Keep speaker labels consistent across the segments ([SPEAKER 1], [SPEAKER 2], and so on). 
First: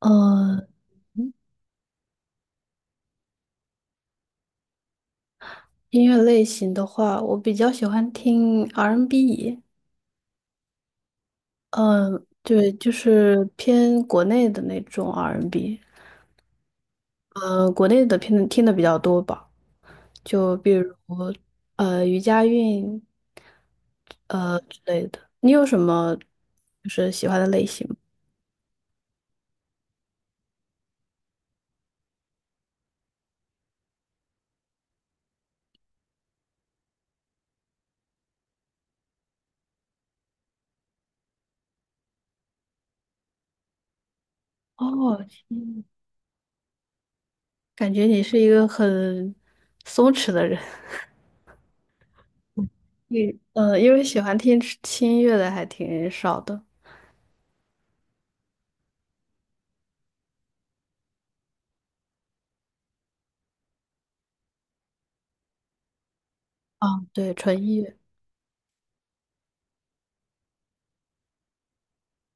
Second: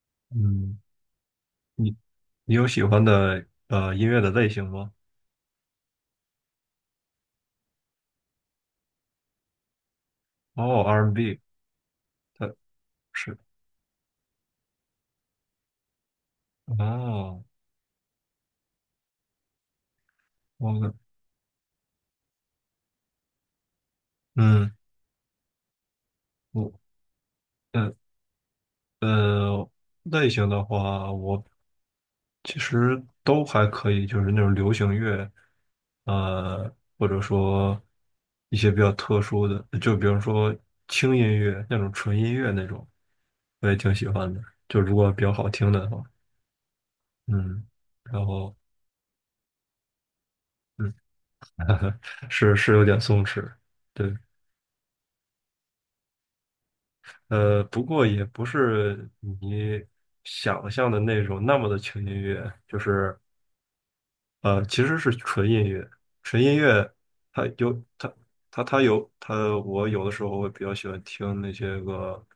[SPEAKER 1] 呃，
[SPEAKER 2] 嗯，你你有喜欢的音乐的类型吗？
[SPEAKER 1] 音乐类型的话，我比较喜欢听 R&B，n
[SPEAKER 2] 哦，R&B，
[SPEAKER 1] 嗯、
[SPEAKER 2] 它
[SPEAKER 1] 对，就
[SPEAKER 2] 是
[SPEAKER 1] 是偏国内的那种 R&B，n
[SPEAKER 2] 哦，
[SPEAKER 1] 国内的偏听的比较多吧，就比
[SPEAKER 2] 我的
[SPEAKER 1] 如余佳运
[SPEAKER 2] 嗯，
[SPEAKER 1] 之类的。你有什么
[SPEAKER 2] 我
[SPEAKER 1] 就是喜欢的类型
[SPEAKER 2] 呃
[SPEAKER 1] 吗？
[SPEAKER 2] 呃类型的话，我其实都还可以，就是那种流行乐，呃，或者说一些比较特殊的，就比如说轻音乐那种纯音乐那种，我也挺喜欢的，就如果
[SPEAKER 1] 哦，
[SPEAKER 2] 比较好听
[SPEAKER 1] 嗯
[SPEAKER 2] 的话。嗯，
[SPEAKER 1] 感觉你
[SPEAKER 2] 然
[SPEAKER 1] 是一
[SPEAKER 2] 后。
[SPEAKER 1] 个很松弛的人。
[SPEAKER 2] 嗯。是有点 松
[SPEAKER 1] 你
[SPEAKER 2] 弛。
[SPEAKER 1] 因为
[SPEAKER 2] 对，
[SPEAKER 1] 喜欢听轻音乐的还挺少的。
[SPEAKER 2] 不过也不是你想象的那种那么的轻音乐，就是其实是纯音乐，纯音
[SPEAKER 1] 啊，
[SPEAKER 2] 乐
[SPEAKER 1] 对，
[SPEAKER 2] 它
[SPEAKER 1] 纯
[SPEAKER 2] 有
[SPEAKER 1] 音乐。
[SPEAKER 2] 它它有它，我有的时候会比较喜欢听那些个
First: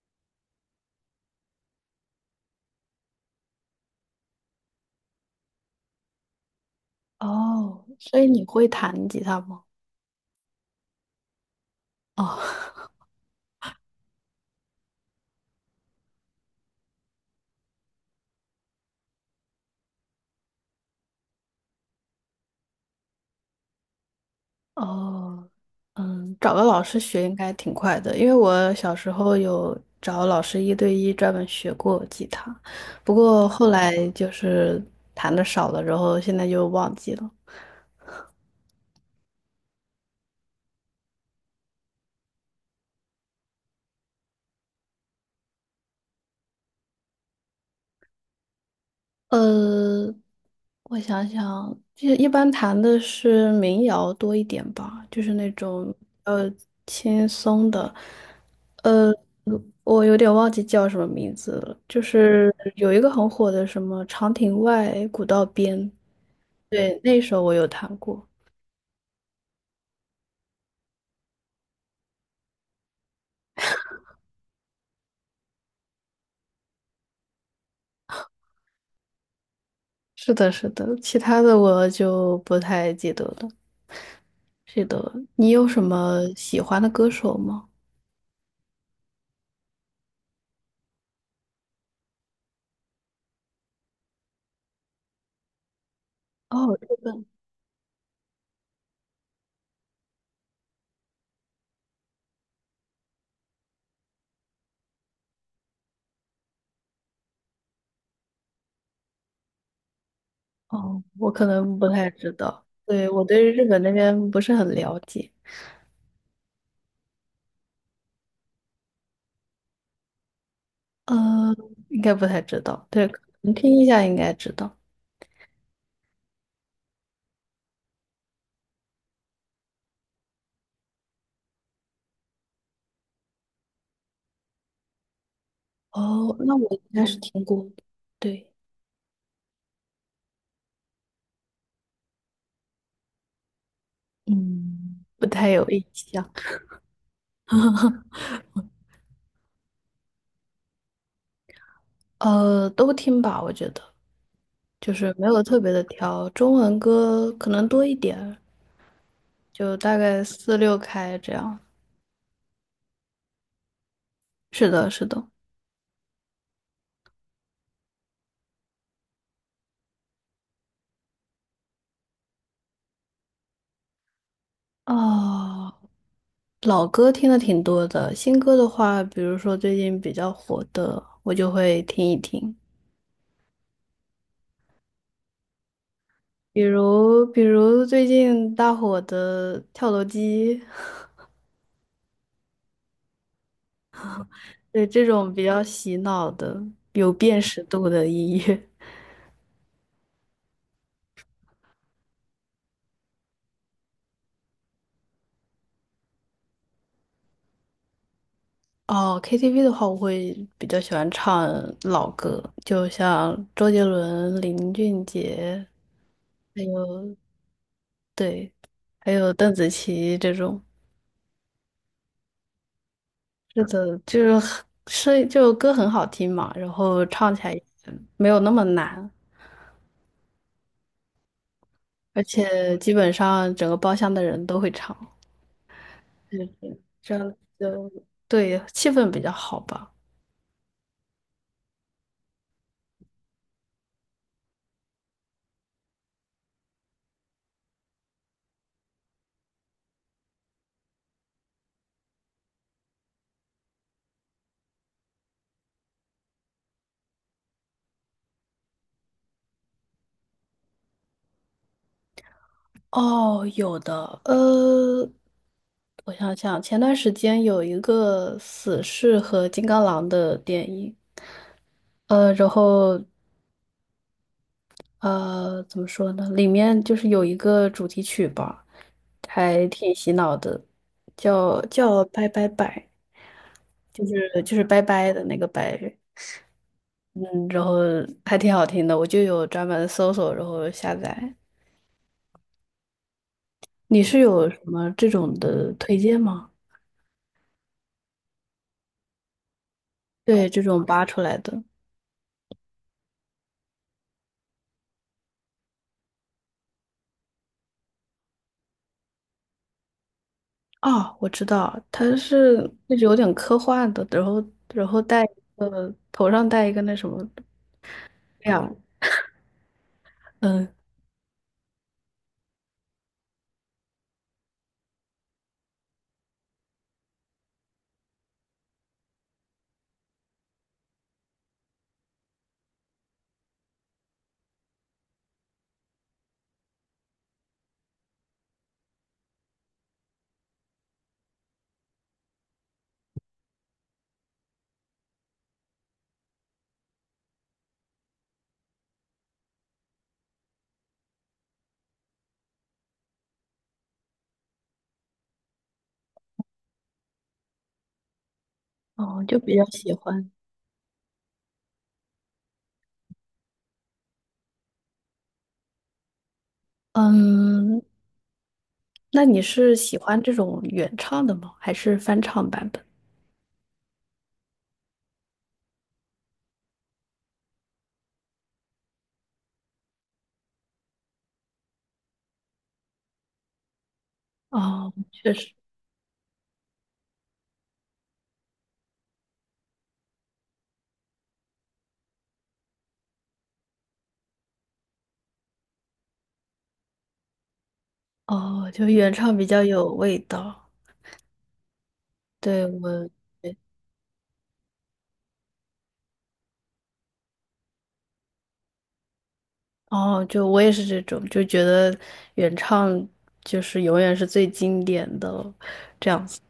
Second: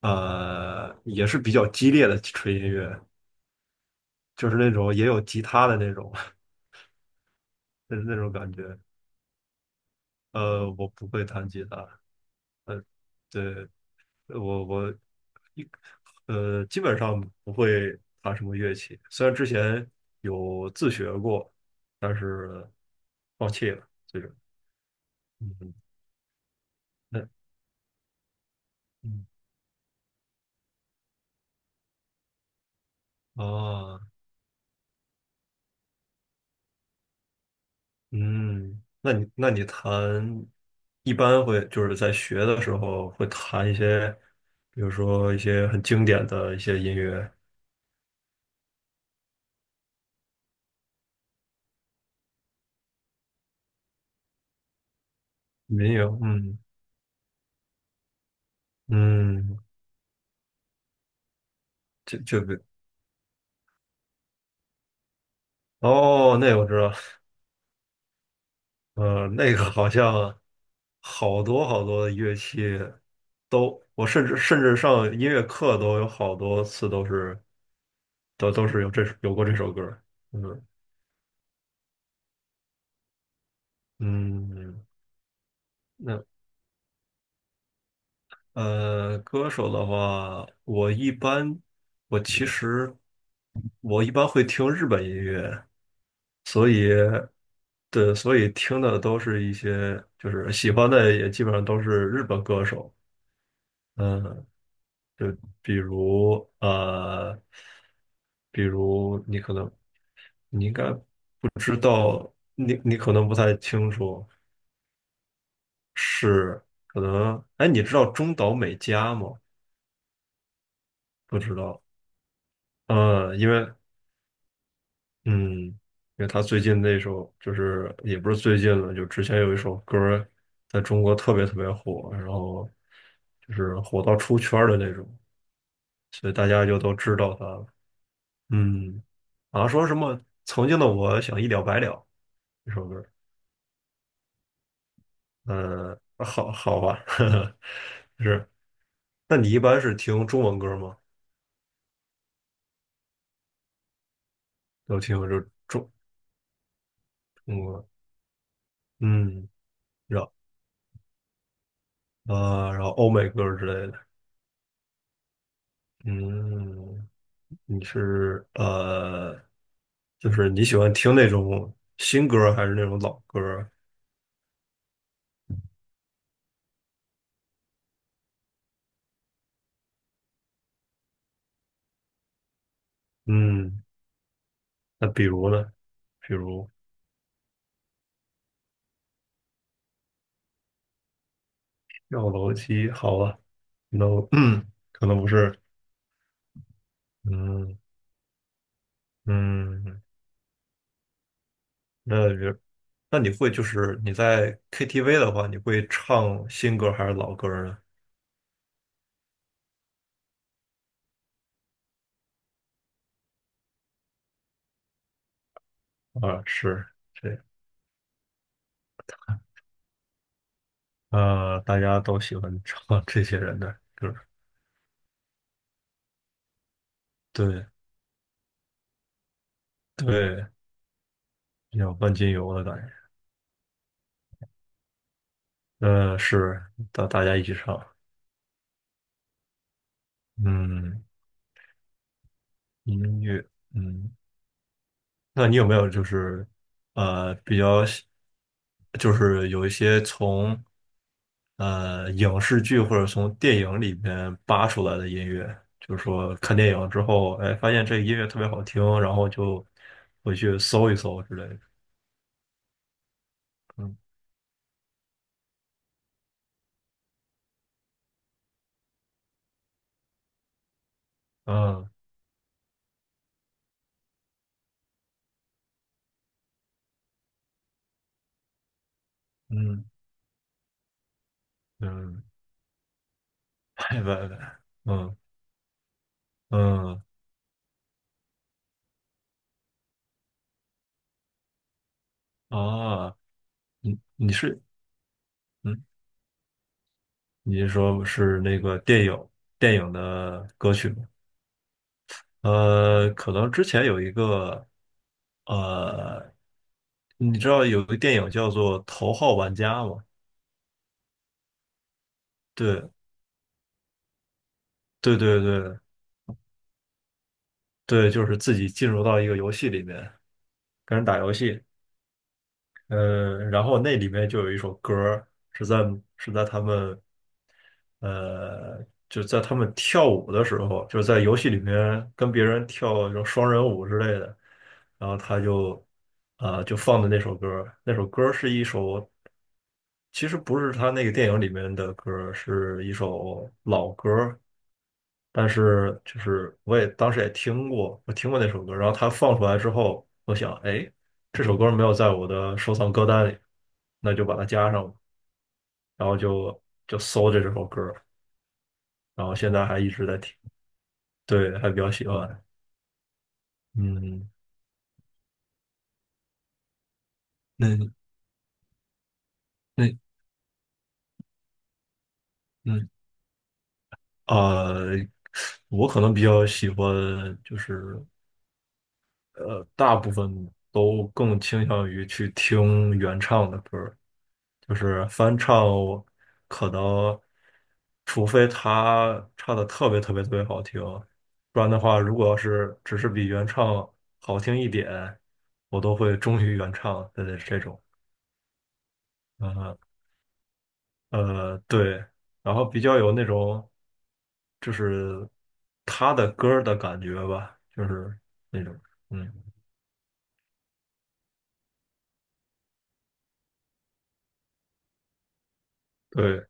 [SPEAKER 2] 也是比较激烈的纯音乐，就是那种也有吉他的那种。
[SPEAKER 1] 哦，
[SPEAKER 2] 就是那
[SPEAKER 1] 所以
[SPEAKER 2] 种
[SPEAKER 1] 你
[SPEAKER 2] 感
[SPEAKER 1] 会
[SPEAKER 2] 觉。
[SPEAKER 1] 弹吉他吗？
[SPEAKER 2] 我不会弹吉他。
[SPEAKER 1] 哦
[SPEAKER 2] 对，我一基本上不会弹什么乐器，虽然之前有自学过，但是放弃了。这个，
[SPEAKER 1] 哦，
[SPEAKER 2] 嗯。
[SPEAKER 1] 嗯，找个老师学应
[SPEAKER 2] 那，
[SPEAKER 1] 该挺快的，因为我小时
[SPEAKER 2] 嗯
[SPEAKER 1] 候有找老师一对一专门学过吉他，不过后
[SPEAKER 2] 啊，
[SPEAKER 1] 来就是弹的少了，然后现在就忘记了。
[SPEAKER 2] 嗯，那你一般会就是在学的时候会弹一些，比如说一些很经典的一些音乐
[SPEAKER 1] 呃，我想想，就一般弹的是民谣多一点吧，就是那
[SPEAKER 2] 民
[SPEAKER 1] 种
[SPEAKER 2] 谣。
[SPEAKER 1] 呃
[SPEAKER 2] 嗯
[SPEAKER 1] 轻松的。呃，
[SPEAKER 2] 嗯，
[SPEAKER 1] 我有点忘记叫什么名字了，就
[SPEAKER 2] 这这
[SPEAKER 1] 是
[SPEAKER 2] 个
[SPEAKER 1] 有一个很火的什么《长亭外，古道边》，
[SPEAKER 2] 哦，那我知道。
[SPEAKER 1] 对，那首我有弹过。
[SPEAKER 2] 那个好像好多好多的乐器都，我甚至上音乐课都有好多次都是有有过这首歌儿。
[SPEAKER 1] 是
[SPEAKER 2] 嗯
[SPEAKER 1] 的，是的，其他的我就不太记得了。
[SPEAKER 2] 嗯。
[SPEAKER 1] 记得，你有什么
[SPEAKER 2] 那
[SPEAKER 1] 喜欢的歌手吗？
[SPEAKER 2] 歌手的话，我其实我一般会听日本音乐。
[SPEAKER 1] 哦，日本。
[SPEAKER 2] 对，所以听的都是一些就是喜欢的也基本上都是日本歌手。嗯，就比如比如你可能你应该
[SPEAKER 1] 哦，我可
[SPEAKER 2] 不知
[SPEAKER 1] 能不太知
[SPEAKER 2] 道，
[SPEAKER 1] 道，
[SPEAKER 2] 你
[SPEAKER 1] 对，
[SPEAKER 2] 可
[SPEAKER 1] 我
[SPEAKER 2] 能不
[SPEAKER 1] 对
[SPEAKER 2] 太
[SPEAKER 1] 日本那
[SPEAKER 2] 清楚，
[SPEAKER 1] 边不是很了解。
[SPEAKER 2] 是可能，哎，你知道中岛美嘉吗？不
[SPEAKER 1] 呃，
[SPEAKER 2] 知道。
[SPEAKER 1] 应该不太知道，对，可
[SPEAKER 2] 呃，因
[SPEAKER 1] 能
[SPEAKER 2] 为
[SPEAKER 1] 听一下应该知道。
[SPEAKER 2] 嗯，因为他最近那首就是也不是最近了，就之前有一首歌儿在中国特别特别火，然后就是火到出圈儿的那种，所以
[SPEAKER 1] 哦，
[SPEAKER 2] 大
[SPEAKER 1] 那
[SPEAKER 2] 家
[SPEAKER 1] 我
[SPEAKER 2] 就
[SPEAKER 1] 应
[SPEAKER 2] 都
[SPEAKER 1] 该是
[SPEAKER 2] 知道
[SPEAKER 1] 听
[SPEAKER 2] 他
[SPEAKER 1] 过
[SPEAKER 2] 了。
[SPEAKER 1] 的。对，
[SPEAKER 2] 嗯，好像说什么曾经的我想一了百了这首歌。
[SPEAKER 1] 嗯，不太有印
[SPEAKER 2] 嗯，
[SPEAKER 1] 象。
[SPEAKER 2] 好吧，呵呵。是。那你一般是听中文歌吗？
[SPEAKER 1] 都听吧，我觉得就
[SPEAKER 2] 都
[SPEAKER 1] 是
[SPEAKER 2] 听，
[SPEAKER 1] 没有特别的
[SPEAKER 2] 中
[SPEAKER 1] 挑，中文歌可
[SPEAKER 2] 中
[SPEAKER 1] 能多
[SPEAKER 2] 文。
[SPEAKER 1] 一点儿，
[SPEAKER 2] 嗯，
[SPEAKER 1] 就大
[SPEAKER 2] 然
[SPEAKER 1] 概
[SPEAKER 2] 后
[SPEAKER 1] 四六开这样。
[SPEAKER 2] 然后欧美歌之类的。
[SPEAKER 1] 是的，是的。
[SPEAKER 2] 嗯，你是呃，就是你喜欢听那种新歌还是那种老歌？
[SPEAKER 1] 哦，老歌听的挺多的，新歌的话，比如说最近比较火的，我就会听一听。
[SPEAKER 2] 嗯，那比如呢？比
[SPEAKER 1] 比
[SPEAKER 2] 如
[SPEAKER 1] 如，比如最近大火的《跳楼机》。
[SPEAKER 2] 跳楼机。好啊，no，
[SPEAKER 1] 对这
[SPEAKER 2] 可能不
[SPEAKER 1] 种比
[SPEAKER 2] 是。
[SPEAKER 1] 较洗脑的、有辨识
[SPEAKER 2] 嗯。
[SPEAKER 1] 度的音乐。
[SPEAKER 2] 嗯，那也那你会就是你在 KTV 的话，你会唱新歌还是老歌呢？
[SPEAKER 1] 哦，KTV 的话，我会比较喜欢唱老歌，就像周杰伦、林俊杰，
[SPEAKER 2] 啊，
[SPEAKER 1] 还有
[SPEAKER 2] 这
[SPEAKER 1] 对，还有邓紫棋这种。
[SPEAKER 2] 大家都喜欢唱 这些人
[SPEAKER 1] 是
[SPEAKER 2] 的
[SPEAKER 1] 的，
[SPEAKER 2] 歌。
[SPEAKER 1] 就是声是就歌很好听嘛，然后唱起来也
[SPEAKER 2] 对
[SPEAKER 1] 没有那么难，
[SPEAKER 2] 对，比较万
[SPEAKER 1] 而
[SPEAKER 2] 金油的感
[SPEAKER 1] 且基
[SPEAKER 2] 觉。
[SPEAKER 1] 本上整个包厢的人都会唱，
[SPEAKER 2] 是
[SPEAKER 1] 嗯，
[SPEAKER 2] 大
[SPEAKER 1] 这
[SPEAKER 2] 大
[SPEAKER 1] 样
[SPEAKER 2] 家一起唱。
[SPEAKER 1] 就对气氛比较好吧。
[SPEAKER 2] 嗯，音乐。嗯，那你有没有就是比较喜。就是有一些从影视剧或者从电影里面扒出来的音乐，就是说看电影之后，哎，发现这个音乐特别好听，然后就回去搜一搜之类的。
[SPEAKER 1] 哦，有
[SPEAKER 2] 嗯
[SPEAKER 1] 的。我想想，前段时间有一个死侍和金刚狼的电影，
[SPEAKER 2] 嗯
[SPEAKER 1] 然后怎么说呢？里面就是有一个主题曲吧，还
[SPEAKER 2] 嗯
[SPEAKER 1] 挺洗脑的，叫
[SPEAKER 2] 嗯，
[SPEAKER 1] 拜拜拜，
[SPEAKER 2] 拜
[SPEAKER 1] 就
[SPEAKER 2] 拜
[SPEAKER 1] 是就
[SPEAKER 2] 拜。
[SPEAKER 1] 是拜拜
[SPEAKER 2] 嗯
[SPEAKER 1] 的那个拜，
[SPEAKER 2] 嗯。
[SPEAKER 1] 嗯，然后还挺好听的，我就有专门搜索，然后下载。
[SPEAKER 2] 啊，你
[SPEAKER 1] 你是
[SPEAKER 2] 你
[SPEAKER 1] 有什
[SPEAKER 2] 是
[SPEAKER 1] 么这种的
[SPEAKER 2] 嗯，
[SPEAKER 1] 推荐吗？
[SPEAKER 2] 你是说是电影的
[SPEAKER 1] 对，这
[SPEAKER 2] 歌
[SPEAKER 1] 种
[SPEAKER 2] 曲
[SPEAKER 1] 扒
[SPEAKER 2] 吗？
[SPEAKER 1] 出来的。
[SPEAKER 2] 可能之前有一个呃，你知道有个电影叫做《头号玩家》吗？
[SPEAKER 1] 哦，我知道，它是
[SPEAKER 2] 对，
[SPEAKER 1] 那种有点科幻的，然后
[SPEAKER 2] 对
[SPEAKER 1] 戴一
[SPEAKER 2] 对对
[SPEAKER 1] 个头上戴一个那什么
[SPEAKER 2] 对，就是自己
[SPEAKER 1] 亮。
[SPEAKER 2] 进入到一个游戏里面
[SPEAKER 1] 嗯。
[SPEAKER 2] 跟人打游戏。然后那里面就有一首歌儿，是在是在他们呃就在他们跳舞的时候，就是在游戏里面跟别人跳这种双人舞之类的，然后他就就放的那首歌儿。是一首。其实不是他那个电影里面的歌儿，是一首老歌儿，但是我也当时也听过，我听过那首歌。然后他放出来之后，我想，哎，这首歌没有在我的收藏歌单里，那就把它加上吧，然后就搜着这首歌儿。
[SPEAKER 1] 哦，
[SPEAKER 2] 然后
[SPEAKER 1] 就
[SPEAKER 2] 现
[SPEAKER 1] 比较
[SPEAKER 2] 在还一
[SPEAKER 1] 喜
[SPEAKER 2] 直在
[SPEAKER 1] 欢。
[SPEAKER 2] 听。对，还比较喜欢。嗯，
[SPEAKER 1] 嗯，
[SPEAKER 2] 那
[SPEAKER 1] 那你是喜
[SPEAKER 2] 那
[SPEAKER 1] 欢这种原唱的吗？还是翻唱版
[SPEAKER 2] 那
[SPEAKER 1] 本？
[SPEAKER 2] 呃，我可能比较喜欢，就是大部分都更倾向于去听原唱的歌儿。就
[SPEAKER 1] 哦，
[SPEAKER 2] 是
[SPEAKER 1] 确
[SPEAKER 2] 翻
[SPEAKER 1] 实。
[SPEAKER 2] 唱，可能除非他唱的特别特别特别好听，不然的话，如果要是只是比原唱好听一点，我都会忠于原唱的这种。
[SPEAKER 1] 哦，就原唱比较
[SPEAKER 2] 呃
[SPEAKER 1] 有味道。
[SPEAKER 2] 对，然后
[SPEAKER 1] 对，
[SPEAKER 2] 比较
[SPEAKER 1] 我，
[SPEAKER 2] 有那
[SPEAKER 1] 对。
[SPEAKER 2] 种，就是他的歌儿的感觉吧，就是那种。嗯，
[SPEAKER 1] 哦，就我也是这种，就觉得原唱就是永远是最经典的。
[SPEAKER 2] 对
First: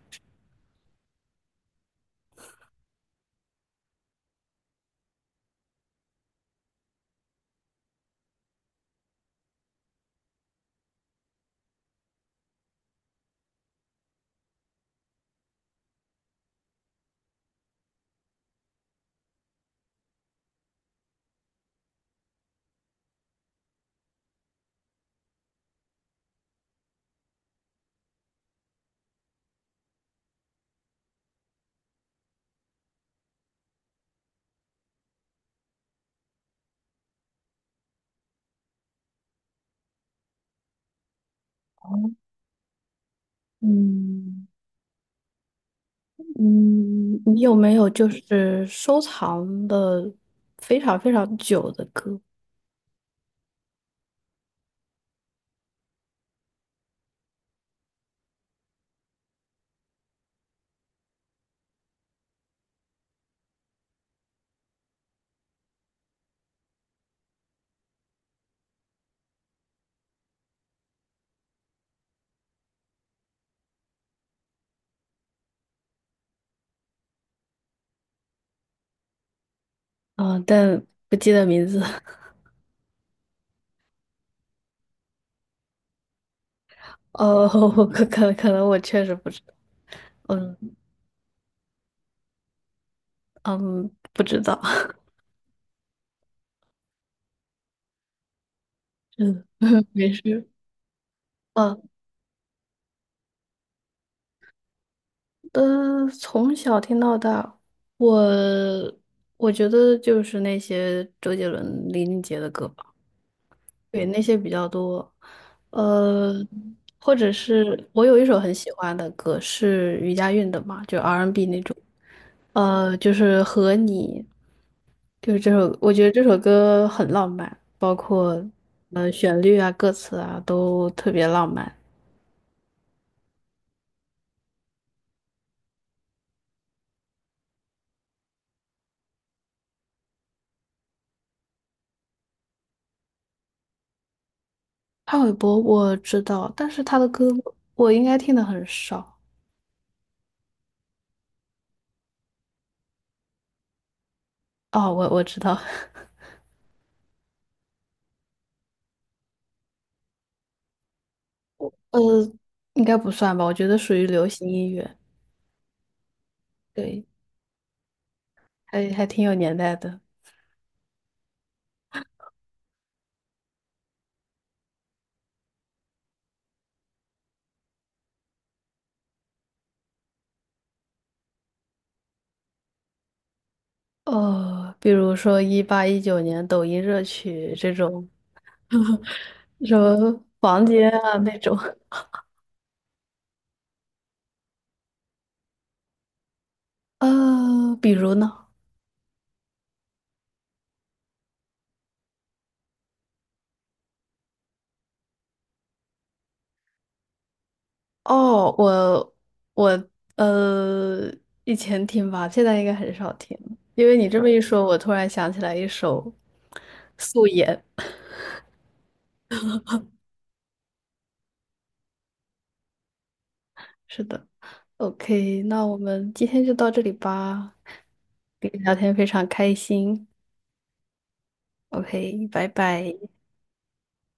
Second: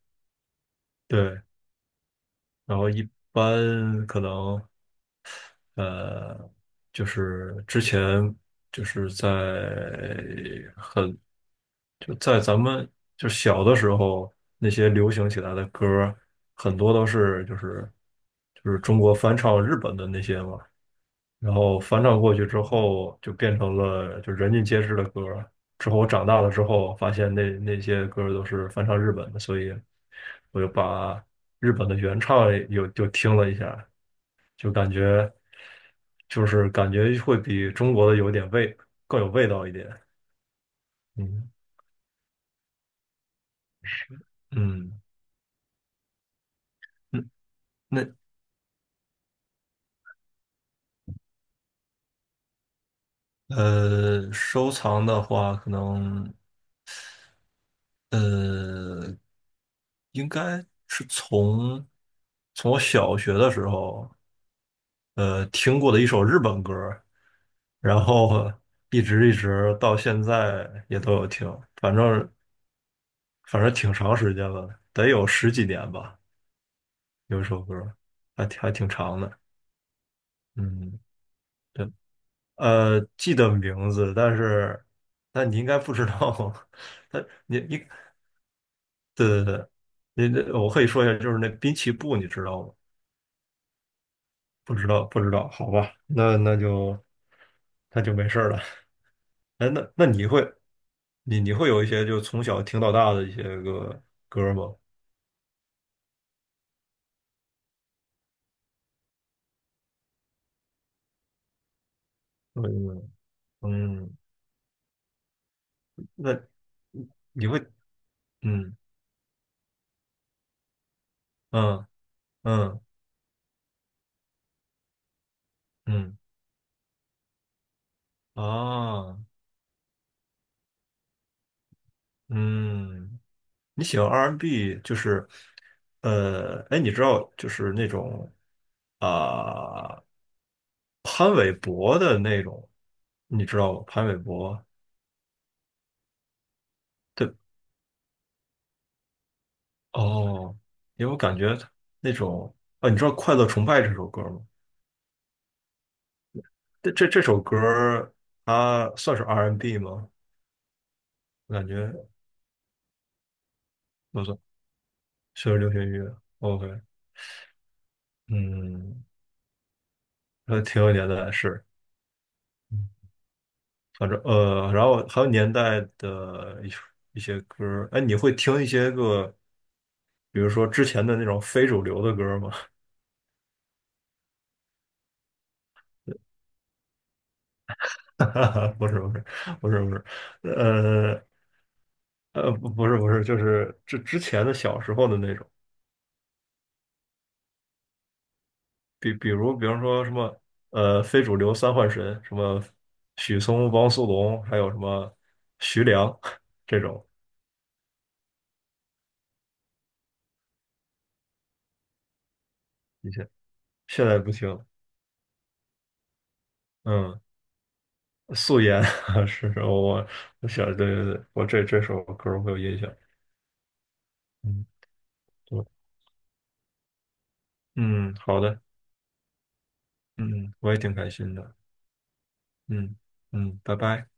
[SPEAKER 2] 对。然后一般可能呃，就是之前，就是在很，就在咱们就小的时候，那些流行起来的歌儿很多都是就是中国翻唱日本的那些嘛，然后翻唱过去之后，就变成了就人尽皆知的歌儿。之后我长大了之后，发现那些歌儿都是翻唱日本的，所以我就把日本的原唱又听了一下，就感觉感觉会比中国的有点味，更有味道一点。嗯
[SPEAKER 1] 嗯
[SPEAKER 2] 嗯
[SPEAKER 1] 嗯，
[SPEAKER 2] 嗯，
[SPEAKER 1] 你有没有
[SPEAKER 2] 那
[SPEAKER 1] 就是收藏的非常非常久的歌？
[SPEAKER 2] 收藏的话，可能呃，应该是从我小学的时候。听过的一首日本歌，然后一直到现在也都有听。反正反正挺长时间了，得有十几年吧。有一首歌，还挺长的。
[SPEAKER 1] 啊、但
[SPEAKER 2] 嗯。
[SPEAKER 1] 不记得名字。
[SPEAKER 2] 对。记得名字，但是你应该不知道。他，
[SPEAKER 1] 哦，
[SPEAKER 2] 你，
[SPEAKER 1] 可能我确实不
[SPEAKER 2] 对
[SPEAKER 1] 知
[SPEAKER 2] 对
[SPEAKER 1] 道。
[SPEAKER 2] 对，
[SPEAKER 1] 嗯。
[SPEAKER 2] 我可以说一下，就是那滨崎步，你知道吗？
[SPEAKER 1] 嗯，不知道。
[SPEAKER 2] 不知 道，不知道，好吧，那就没事儿了。
[SPEAKER 1] 嗯。
[SPEAKER 2] 哎，那
[SPEAKER 1] 没
[SPEAKER 2] 你会，
[SPEAKER 1] 事。
[SPEAKER 2] 你会
[SPEAKER 1] 啊，
[SPEAKER 2] 有一些就从小听到大的一些个歌儿吗？
[SPEAKER 1] 从小听到大，我我觉得就是那些周杰伦、林俊杰的歌吧，
[SPEAKER 2] 嗯
[SPEAKER 1] 对，
[SPEAKER 2] 嗯，
[SPEAKER 1] 那些比较多。呃，
[SPEAKER 2] 那
[SPEAKER 1] 或者
[SPEAKER 2] 你会，
[SPEAKER 1] 是我有一首很喜
[SPEAKER 2] 嗯
[SPEAKER 1] 欢的歌是余佳运的嘛，就 R&B n 那种。
[SPEAKER 2] 嗯嗯
[SPEAKER 1] 就是和你，就是这首，我觉得
[SPEAKER 2] 嗯
[SPEAKER 1] 这首歌很浪漫，包括
[SPEAKER 2] 啊。
[SPEAKER 1] 旋律啊、歌词啊都特别浪漫。
[SPEAKER 2] 嗯，你喜欢 R&B 就是。哎，你知道就是那种啊、潘玮柏的那种，你知道吗？潘玮柏，
[SPEAKER 1] 潘玮柏我知道，但是他的歌
[SPEAKER 2] 对。
[SPEAKER 1] 我应该听的很少。
[SPEAKER 2] 哦，因为我感觉那种，啊，你知道《快乐崇拜》这首歌吗？
[SPEAKER 1] 哦，我知道。
[SPEAKER 2] 这首歌儿它算是 R&B 吗？我感
[SPEAKER 1] 呃，
[SPEAKER 2] 觉
[SPEAKER 1] 应该不算吧，我觉得属于
[SPEAKER 2] 不
[SPEAKER 1] 流
[SPEAKER 2] 算，
[SPEAKER 1] 行音乐，
[SPEAKER 2] 确实流行乐。OK。
[SPEAKER 1] 对，还
[SPEAKER 2] 嗯。
[SPEAKER 1] 还挺有年代的。
[SPEAKER 2] 还挺有年代的，是。嗯，反正然后还有年代的一些歌儿。哎，你会听一些个，比如说之前的那种非主流的歌儿吗？
[SPEAKER 1] 比如说一八一九年抖音热曲这种。
[SPEAKER 2] 不是不是， 不
[SPEAKER 1] 什
[SPEAKER 2] 是不是，
[SPEAKER 1] 么房间啊
[SPEAKER 2] 呃
[SPEAKER 1] 那种。
[SPEAKER 2] 不是不是，就是之前的小时候的那种。
[SPEAKER 1] 比如呢？
[SPEAKER 2] 比如，比方说什么，非主流三幻神，什么许嵩、汪苏泷，还有什么徐良 这种。
[SPEAKER 1] 哦，我呃，以前听吧，现在应该很
[SPEAKER 2] 一
[SPEAKER 1] 少
[SPEAKER 2] 些
[SPEAKER 1] 听了因为
[SPEAKER 2] 现
[SPEAKER 1] 你
[SPEAKER 2] 在
[SPEAKER 1] 这么
[SPEAKER 2] 不
[SPEAKER 1] 一
[SPEAKER 2] 听
[SPEAKER 1] 说，
[SPEAKER 2] 了。
[SPEAKER 1] 我突然想起来一首
[SPEAKER 2] 嗯，
[SPEAKER 1] 《素颜》
[SPEAKER 2] 素颜。 是是，我想，对对对，我这首歌儿会有印象。
[SPEAKER 1] 是的
[SPEAKER 2] 嗯，
[SPEAKER 1] ，OK，
[SPEAKER 2] 对。
[SPEAKER 1] 那我们今天就到这里吧。
[SPEAKER 2] 嗯，好
[SPEAKER 1] 跟你
[SPEAKER 2] 的。
[SPEAKER 1] 聊天非常开心
[SPEAKER 2] 嗯，我也挺开心的。
[SPEAKER 1] ，OK，拜拜。
[SPEAKER 2] 嗯嗯，拜拜。